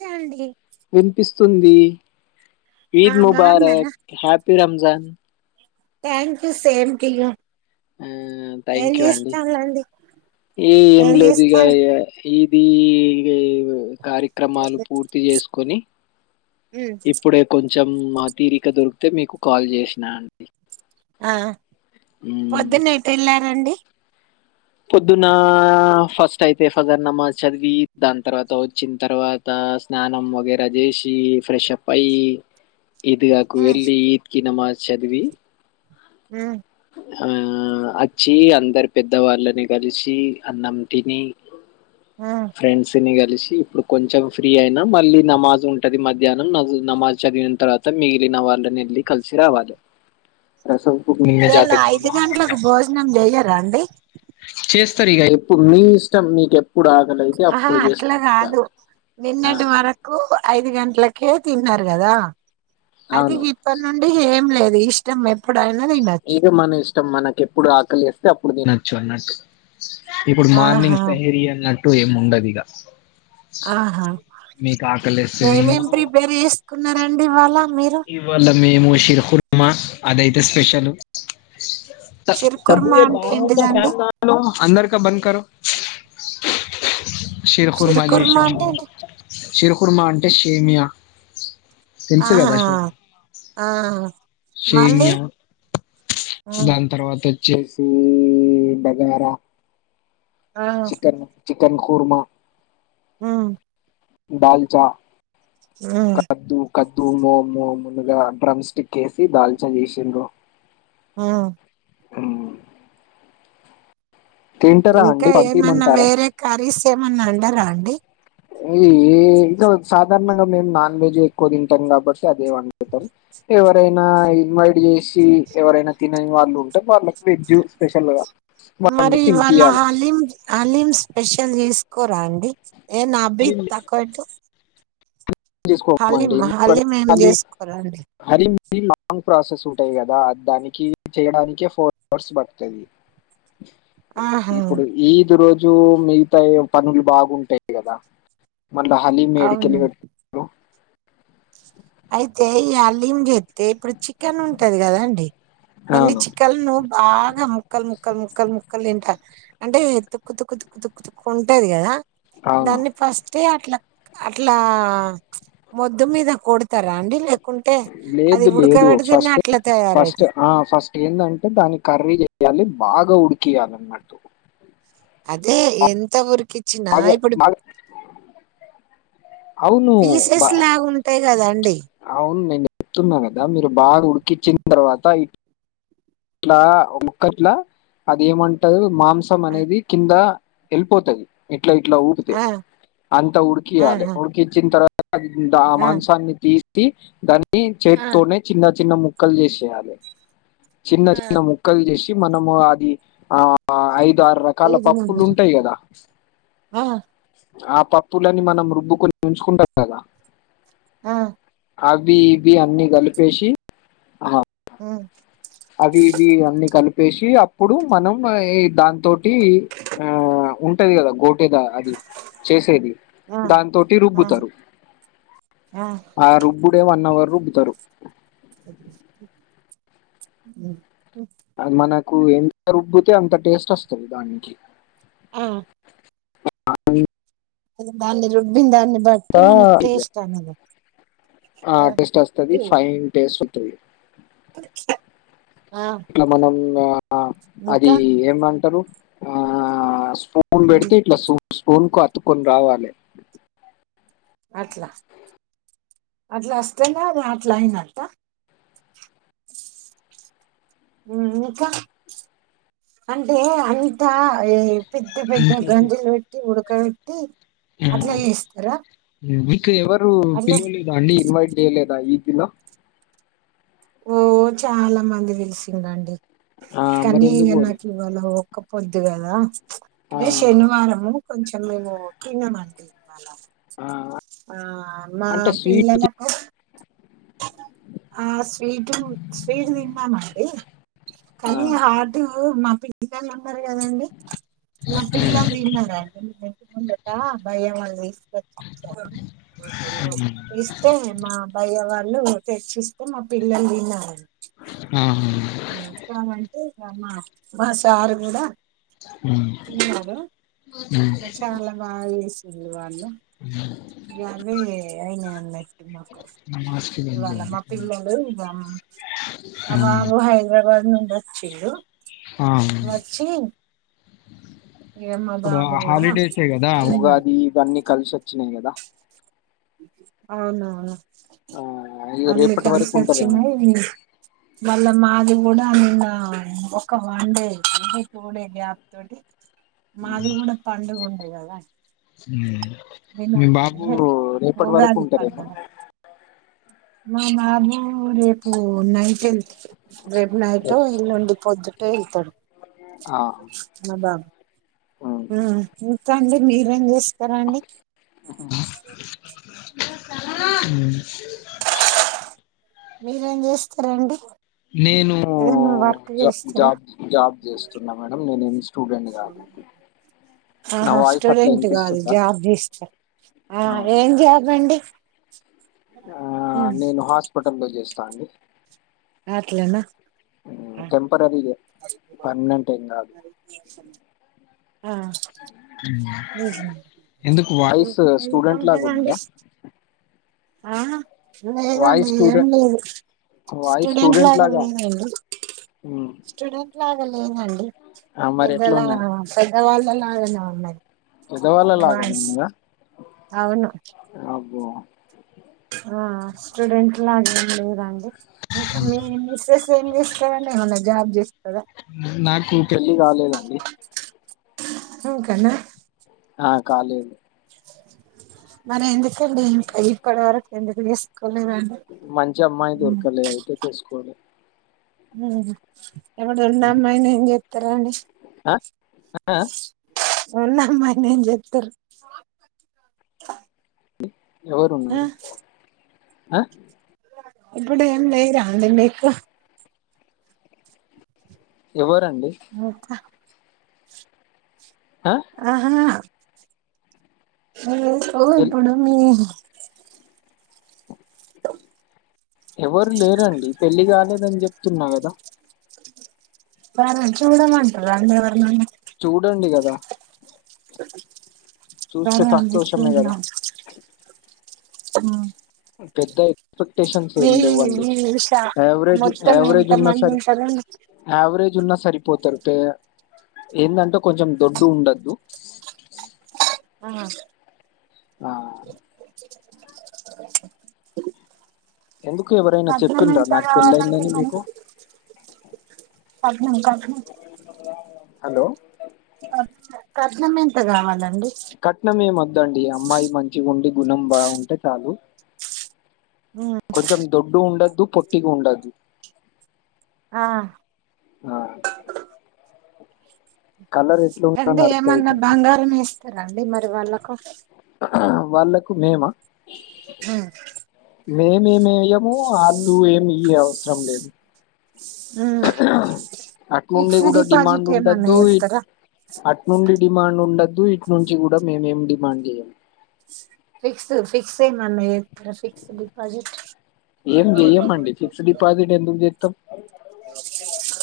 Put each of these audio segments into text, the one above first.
నమస్తే అండి వినిపిస్తుంది ఆ ఈద్ బాగున్నారా ముబారక్ happy Ramzan thank you same to you ఆ ఏం థ్యాంక్ యూ అండి. చేస్తాళ్ళండి ఏ ఏం లేదు ఇగ ఈది కార్యక్రమాలు పూర్తి చేసుకొని ఇప్పుడే కొంచెం తీరిక దొరికితే మీకు కాల్ చేసినా అండి ఆ హ్మ్ పొద్దున్నే ఎటేళ్ళారండి పొద్దున్నా ఫస్ట్ అయితే ఫగర్ నమాజ్ చదివి దాని తర్వాత వచ్చిన తర్వాత అ స్నానం వగేరా చేసి ఫ్రెష్ అప్ అయి ఇదిగాకు వెళ్ళి ఈద్ కి నమాజ్ చదివి మ్ ఆ అచ్చి అందరు పెద్దవాళ్ళని కలిసి అన్నం తిని ఫ్రెండ్స్ ని కలిస్ చి ఇప్పుడు కొంచెం ఫ్రీ అయినాం మళ్ళీ నమాజ్ ఉంటది మధ్యాహ్నం నవు నమాజ్ చదివిన తర్వాత మిగిలిన వాళ్ళని ఎళ్లి కలిసి రావాలే రసంప్ ఇయ్యల ఐదు గంట్లకు భోజనం చేయరా అండి చేస్తారు ఇగ ఎప్పుడు మీ ఇష్టం మీక ఎప్ ఆహా అట్లా కాదు ఆ నిన్నటి వరకు ఐదు గంట్లక్ ట్లకే తిన్నారు కదా అది అవును ఇప్పటి నుండి ఏం లేదు ఇష్టం ఎప్పుడు ఇదు మన ఇష్టం మనకి ఎప్పుడు ఆకలి వేస్తే అప్పుడు తినొచ్చు అన్నట్టు ఇప్పుడు ఆహా మార్నింగ్ సహేరీ అన్నట్టు ఏం ఉండదు ఇగ ఆహా ఆకలిస్తే తిను ఏమేమ్ ప్రిపేర్ చేసుకున్నారండివాళ ఇవాళ మేము షిర్కుర్మా అదయితే స్పెషల్ స్ తబ్బు సిరుకుర్మా ఎ అంటే బాహర్ క ఏంటిదండి ఫ్యాన్ దాలో అందర క బంద్ కరో షిరుకుర్మా సిరుకుర్మా జేశాము అంటే ఏంటి షిరుకుర్మ అంటే షేమియా తెలుసు కదా ఆ ఆ మళ్ళీ షేమ్యా హ్మ్ దాని తర్వాత చేసీ ఈ బగారా ఆ చికన్ చి కన్ కుర్మా మ్ దాల్చా హ్మ్ కద్దు కద్దు మో మో మునగ డ్రమ్ స్టిక్ వేసి దాల్చాన్ చేసిండ్రు ఆ ఆ ఇంకా అండి ఏమన్నా పంపిమంటారా వేరే కర్రీస్ ఏమన్నా అండరా అండి [unintelligible] సాధారణంగా మేము నాన్ వెజ్ ఎక్కువ తింటాం కాబట్టి అదే వండుతాం ఎవరైనా ఇన్వైట్ చేసి ఎవరైనా తినని వాళ్ళు ఉంటే వాళ్ళకి వెజ్జ్ స్పెషల్ గా వండి మరి ఇవాళ తినిపియాలి హలీం హాలిమ్స్ స్పెషల్ చేసుకోరా అండి ఏ నాభిత్ తక్వ వేట్టు తీసుకోమ్ అండి ఎందుక్ అంటే ఏం హాలీమ్ చేసుకోరా అండి హరిమ్ కి లాంగ్ ప్రాసెస్ ఉంటాయి గదా ఆ దానికి చేయడానికే ఫోర్ హవర్స్ పడుతుంది ఆహా ఇప్పుడు ఈద్ రోజు జో మిగ్తా ఎం పనులు బాగుంటాయి గదా మళ్ళా హాలీమ్ ఎడికెళ్లి అవును పెట్ అయితే ఈ అల్లీం జెత్తే ఇప్పుడు చికెన్ ఉంటది గదా అండి దన్ని అవును చికల్ ను బాగా ముక్కల్ ముక్కల్ ముక్కల్ ముక్కల్ లింట అంటే తుక్కు తుక్కు తుక్కు తుక్కు తుక్కు ఉంటది గదా అవును దాన్ని ఫస్ట్ ఎ అట్లా అట్లా మొద్దు మీద కొడతారా అండి లేక్ లేదు లేదు ఒ ఫస్ట్ అట్లా ఫస్ట్ తయారవుతది ఆ ఫస్ట్ ఏందంటే దాన్ని కర్రీ చెయాలి బాగా ఉడికియాల అన్నట్టు అదే ఎంత ఊరికిచ్చిన బాగా ఇపుడు బాగా అవును బా పీసెస్ లాగా ఉంటాయి గదా అండి అవును నేను చెప్తున్నా గదా మీరు బాగా ఉడికిచ్చిన తర్వాత ఇ ట్లా ఒముక్కట్లా అది ఏమంటరు మాంసం ఆ అనేది కింద ఎల్పోతది ఇట్లా ఇట్లా ఊపితే అంతా ఆ ఆ ఉడికియాలి ఉడికిచ్చిన్ తర్వా ద ఆ మాంసాన్ని తీసి దాన్ని ఆ చేత్తోనే చిన్న చిన్న ముక్కలు చేశేయాలె చిన్న చిన్న ముక్కలు చేష్ ఇ మానము అది అ ఐదు ఆరు రకాల పప్పులు ఉంటై కదా అ ఆ పప్పులని మనం రుబ్బుకొని ఉంచుకుంటాం గదా ఆ అవ్వి ఇవ్వి అన్ని కలిపేషి ఉమ్ అవి ఇవి అన్ని కలుప్ పెషి అప్పుడు మనం ఇ దాంతోటి ఆ ఉంటది గదా గో టేదా అది చేసేది ఆ దాంతోటి రుబ్బుతారు ఆ ఆ రుబ్బుడే వన్ అవర్ రుబ్బుతరు అద్ మనకు ఎంత రుబ్బితే అంత టేస్ట్ వొస్తది దానికి ఆ [unintelligible] దాన్ని రుబ్బిన్ దాన్ని బట్టి మనకు టేస్ట్ అనేదే ఆ టెస్ట్ వొస్తది ఫైన్ టెస్ట్ వొత్తది ఆ ఇట్లా మనం ఆ అది ఇంకా ఇ ఏమంటరు ఆ స్పూన్ ఉమ్, బెడితే ఇట్లా సూన్ స్పూన్ కు అత్తుకొని రావాలె అట్లా అట్లా అస్తనే అద్ అట్లా అఇనట్టా ఉమ్ ఇంకా అంటే అంత అ ఏ పెద్ద పెద్ద గంజులు పెట్టి ఉడక పెట్టి అట్లా చేస్తారా కి ఎవరు అట్లా పిలవలేదా అండి ఇన్వైట్ చేయలేదా ఈదిలో ఓ చాలా మంది పిల్సిండ్రు అండి ఆ, మరి కానీ ఎందుకు ఇగ పోలే? నాకు ఇవాళవో ఒక్క పొద్దు గదా ఆ, శనివారము కొంచెం మేము తినము అండీ ఆ మా అంటే స్వీట్ పిల్లలకు ఆ స్వీటులు స్వీట్ తిన్నామా అండీ ఆ, కానీ హార్డు మా పిల్ పిల్లల్ ఉన్నార్ కదండీ ఇంగ పిల్లల్ దీన్నారండి ఇంటిముందట భయ వాల్ తీసుకొచ్చి ఇచ్చా ఇష్టమే మా బయ్యా వాల్ ళ్ళు తెచ్చిస్తే మా పిల్లల్ దిన్నార ఆహ ఉ కామంటే ఇగ మా మ సారు గుడ తిన్నారు ఆ, చాల బాగ చేసిండ్లు వాళ్ళు ఇగ అవ్వే అయినయ్ అన్నట్టు మాకు నమాజ్కి బంద్ ఇవాళ మా పిల్లలు ఇగ ఉమ్మ్ హైదరాబాద్ నుండి ఒచ్చిళ్లు ఆ, వచ్చి ఇక మా ఇప్పుడు బాబు అ కూడా హాలిడేసె గదా తిన్నాడు ఉగాది ఇవన్నీ కల్సొచ్చినయ్ గదా ఔనఔను ఆ, ఇది అన్ని రేపటి వరకు ఉంటారేమో కల్సాచ్చినయ్ మళ్ళ మాది గుడ నిన్న ఒక వన్ డే ఉండి పోడే గ్యాప్ తోటి మాది గుడ పండుగుండె గదా మి బాబూ రేపటి వరకు ఉంటరేమొ మ బాబు ఉ రేపు నైట్ ఎళ్తడు రేపు నైటో ఎల్లుండి పొద్దుటో ఎళ్తడు అ ఉమ్మ్ ఇంక్కండి మీరేం చేస్తరండి ఉమ్ మీరేం చేస్తరండి నేనూ జబ్ చేస్తారా జాబ్ జాబ్ చేస్తున్న మేడం నేను ఇన్స్ స్టుడెంట్ని కాదు నా ఆహా వాయిస్ అట్లా స్టుడెంట్ కాదు వినిపిస్తుందా జాబ్ చేస్త ఆ అవును ఏం జాబ్ అండి ఆ నేను హాస్పెటల్లో చేస్తా అండి అట్లన ఊ టెంపరరిగే పర్మనెంటే ఎం గాదు ఆ ఊ ఎంత ఎందుకు వాయిస్ స్టూడెంట్లాగా ఉన్నదా ఉంటదండి ఆ లేదండి వాయిస్ ఏం స్టూడెంట్ లేదు వాయిస్ స్టుడెంట్ స్టూడెంట్ లాగ లాగా లేదండి ఉమ్. స్టుడెన్ ట్లాగ లేదండి ఆ, మరి ఎట్లా పెద్దలా ఉన్నది పెద్దవాళ్ళలాగనే ఉన్నది పెద్దవాళ్ళ లాగానే వాయిస్ ఉన్నదా ఔను అబ్బో ఆ స్టుడెంట్ లాగేం లేదండి ఇంక మీ మిస్సెస్ ఏం చేస్తదండి ఏమన్న జాబ్ చేస్ నాకు పెళ్ళి కాలేదండి ఇంకానా ఆ కాలేదు మరెందుకండి ఇంక ఇప్పడ్ వరకు ఎందుకు చేస్కొ మంచి అమ్మాయి దొర్కలె అయితే చేస్కోలె ఉమ్ ఎవ [unintelligible] ఉన్న అమ్మాయిని ఏం చేత్తరండి అ ఆ ఉన్న అమ్మాయిని ఏం చెత్తరు ఎవరున్నరు అ ఇప్పుడు ఏం లేరా అండి మీకు ఎవర్ ముత్త ఆ? ఆహా ఎలేస్కో ఎల్- ఇప్పుడు మీ [inaudible] ఎవరు లేరండి పెళ్లి కాలేదని చెప్తున్న గద మరే చూడమంటరా అండి ఎవరినన్న చూడండి గద సంతోషమే కదా [inaudible] పెద్దయ్ ఎక్స్పెక్టషన్స్ మీ ఏం లేవండి మీ షా యావరేజ్ మొత్తం ఎంత యావరేజ్ ఉన్న మంది సరే ఉంటారండి యావరేజ్ ఉన్న స సరిపోతరు టె ఏందంటే కొంచెం దొడ్డు ఉండొద్దు ఆ ఆ ఎందుకు ఎవరైనా కట్నం చెప్పిండ్రా ఎంత నాకు కావలండి పెళ్ళైందని మరి మీకు కట్నం కట్నం హలో కట్ కట్నం ఏంత గావలన్ కట్నం ఏం ఒద్దండి అమ్మాయి మంచిగుండి గుణం బా ఉంటే చాలు కొంచం దొడ్డు ఉండొద్దు పొట్టిగ ఉండొద్దు ఆ ఆ అంటే నడుతుంది ఏమన్న కొంచెం బంగారం ఇస్తరాండి మరి వాళ్ళకు వాళ్ళకు మేమ హు మేమేమి ఎయము ఆళ్ళు ఏమి ఇయ అవసరం లేదు ఊ ఊ అట్నుండి ఫిక్స్డ్ కూడా డిపాజిట్ డిమాండ్ ఏమన్నా ఉండొద్దు చేస్తారా అటు నుండి డిమాండ్ ఉండ దు ఇట్ నుంచి కూడ మేమేం డిమాండ్ చేయ్యం ఫిక్స్ ఫిక్స్ చేయమని ఏం చెయ్యమండి ఫిక్స్ డిపాజిట్ ఎందుకు చేతం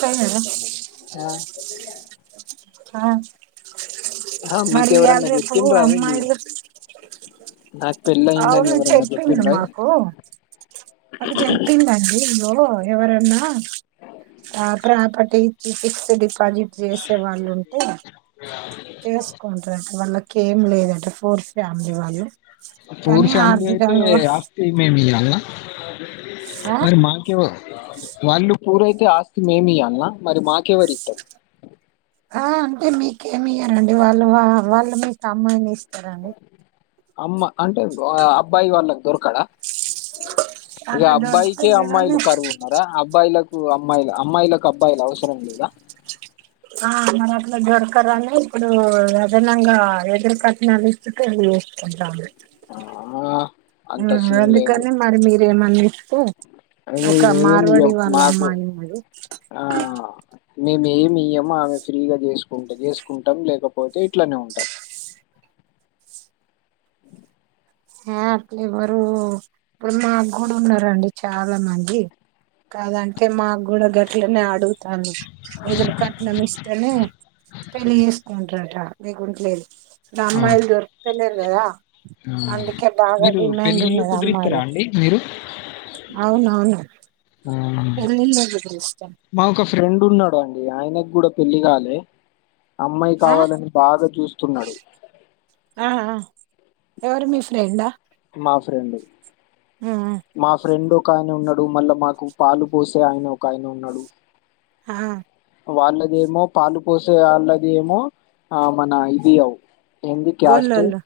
ఫైనలా ఆ ఆ మరి ఇయాల మీకెవరన్నా రేపు చెప్పిండ్రా ఏంది అమ్మాయిలు నాకు పెళ్ళి అయిందని అవును ఎవరన్నా చెప్పిండు చెప్పిండ్రా మాకు ఒకే చెప్పిందండి లో ఎవరన్నా ఆ ప్రాపర్టీ ఇచ్చి ఫిక్స్డ్ డిపాజిట్ చేసే వాళ్ళు ఉంటే చేసుకుంట్రట వాళ్ళక్ కేం లేదట ఫూర్ ఫ్యామిలీ వాళ్ళు పూర్ కానీ ఫ్యామిలీ అయితే ఆర్థికంగా ఆస్తి మేమియ ఆ మరి మాక్ వాళ్ళు పురైతే ఆస్తి మేమియలనా మరి మాక్ ఎవర్ ఇత్తరు ఆ అంటే మీకేమి ఇయ్యరండి వాళ్ళు వా వాళ్ళు మీకు అమ్మాయిని ఇస్తరండి అమ్మ అంటే వా అబ్బాయి వాళ్ళక్ దొరకడ ఇగ అట్లా అబ్బాయికే దొరుకుతలేదని అమ్మాయిలు కరువున్నర అబ్బాయిల అమ్మాయిలు అమ్మాయిలకు అబ్బాయిలు అవసరం లేదా ఆ మరె అట్ల దొరకరనె ఇప్పుడు అదనంగ ఎదురు కట్నాలు ఇస్తుంటే ఆ, అంత ఉం సీన్ అందుకని మరి మీ ఏమన్న ఇస్తె మేమ్ ఏం ఇయ్యం మాకు ఉన్నది ఆ మేమ్ ఏమి ఇయ్యము ఆమె ఫ్రీగ చేసుకుంటె చేసుకుంటం లేకపోతే ఇట్లనే ఉంటం అ క్లేవరు ఇప్పుడు మాకు గూడ ఉన్నారండి చాలా మంది కాదంటే మాకు గుడ గట్లనే ఆడ్ తను ఎదురు కట్నం ఇస్తేనె పెళ్లి చేసుంటరట లేగుంట్లేదు నా అవును అమ్మాయిలు దొరుకుతలేరు కదా ఆ అందుకే బాగా మీరు డిమాండ్ పెళ్ళిళ్ళు ఉన్నది కుదిరిస్తారా అమ్మాయిలకు అండి మీరు అవునవును ఎల్లిం [inaudible] మాకు ఓక ఫ్రెండ్ ఉన్నడు అండి ఆయనకి కూడ పెళ్ళి కాలే అమ్మాయి ఆ కావాలని బాగా చూస్తున్నడు ఆ ఆ ఎవరు మీ ఫ్రెండా మాఫ్రెండు మా ఫ్రెండ్ ఒక ఆయన ఉన్నడు మళ్ళ మాకు పాలు పోసే ఆయన ఒక ఆయన ఉన్నాడు ఆహ్ వాళ్ళదేమో పాలు పోసే అళ్ళదేమో ఆ మన ఇది అవు ఏంది క్యాస్ట్ గొల్లోళ్ళు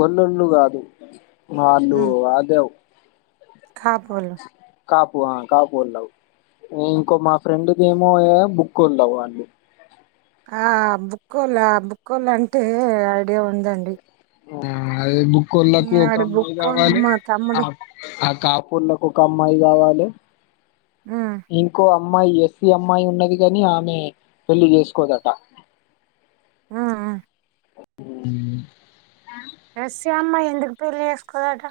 గొల్లోల్ళు కాదు వాళ్ళు అదవ్ కాపొల్లు కాపు ఆ కాపొల్లు ఔ ఇంకో మా ఫ్రెండ్కి ఏమో ఏం బుక్ ఉండవు అండి ఆ బుక్కోలా బుక్కొలంటే ఐడియా ఉందండి ఆ అది బుక్కోళ్లకు ఒక ఆడు అమ్మాయి బుక్కోళ్ళు కావాలె మా తమ్ముడు కాపొల్లకు ఒక అమ్మాయి గవాలె హ్మ్ ఇంకో అమ్మాయి ఎస్సీ అమ్మాయి ఉన్నది గని ఆమె పెళ్లిి చేసుకోదట అ అ ఉమ్ ఎస్సి అమ్మాయి ఎందుకు పెళ్లి చేసుకోదట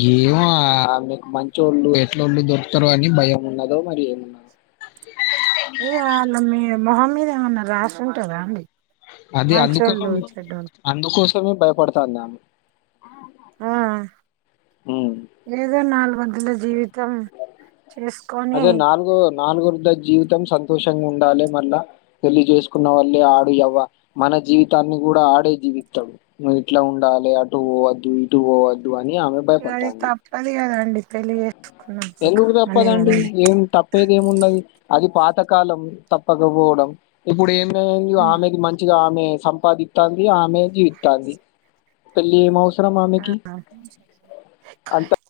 గేమొ ఆమెకు మంచోళ్ళు ఎట్లోళ్ళు దొరుకుతరో అని భయం ఉన్నదో మరి ఏమున్న బ్లాంక్ ఇగ వాళ్ళ మీ మొహం మీద ఏమన్న రాశింటుద అండి అది అందుకోసం మంచోళ్ళు చెడ్డోళ్ళు అందుకోసమే భయపడతంది ఆమె ఆ ఉమ్ ఏదో నాలుగు వంతుల జీవితం చేసుకొని నాలుగొద్దుల జీవితం సంతోషంగ ఉండాలి మళ్ళ పెళ్లి చేసుకున్న వల్లే ఆడు ఎవ్వ మన జీవితాన్ని కూడా ఆడే జీవిత్తడు నువ్వు ఇట్లా ఉండాలి అటు పోవద్దు ఇటు పోవద్దు అని ఆమె అది భయపడతాంది తప్పదు కదండి చేేసుకున్నప్పుడు కాని దండి ఏం తప్పేది ఏమున్నది అది పాతకాలం తప్పకపోవడం ఇప్పుడు ఏం ఆమె ఆమెది మంచిగా ఆమె సంపాదిత్తంది ఆమెది జీవిత్తంది పెళ్లి మో స్ ఆ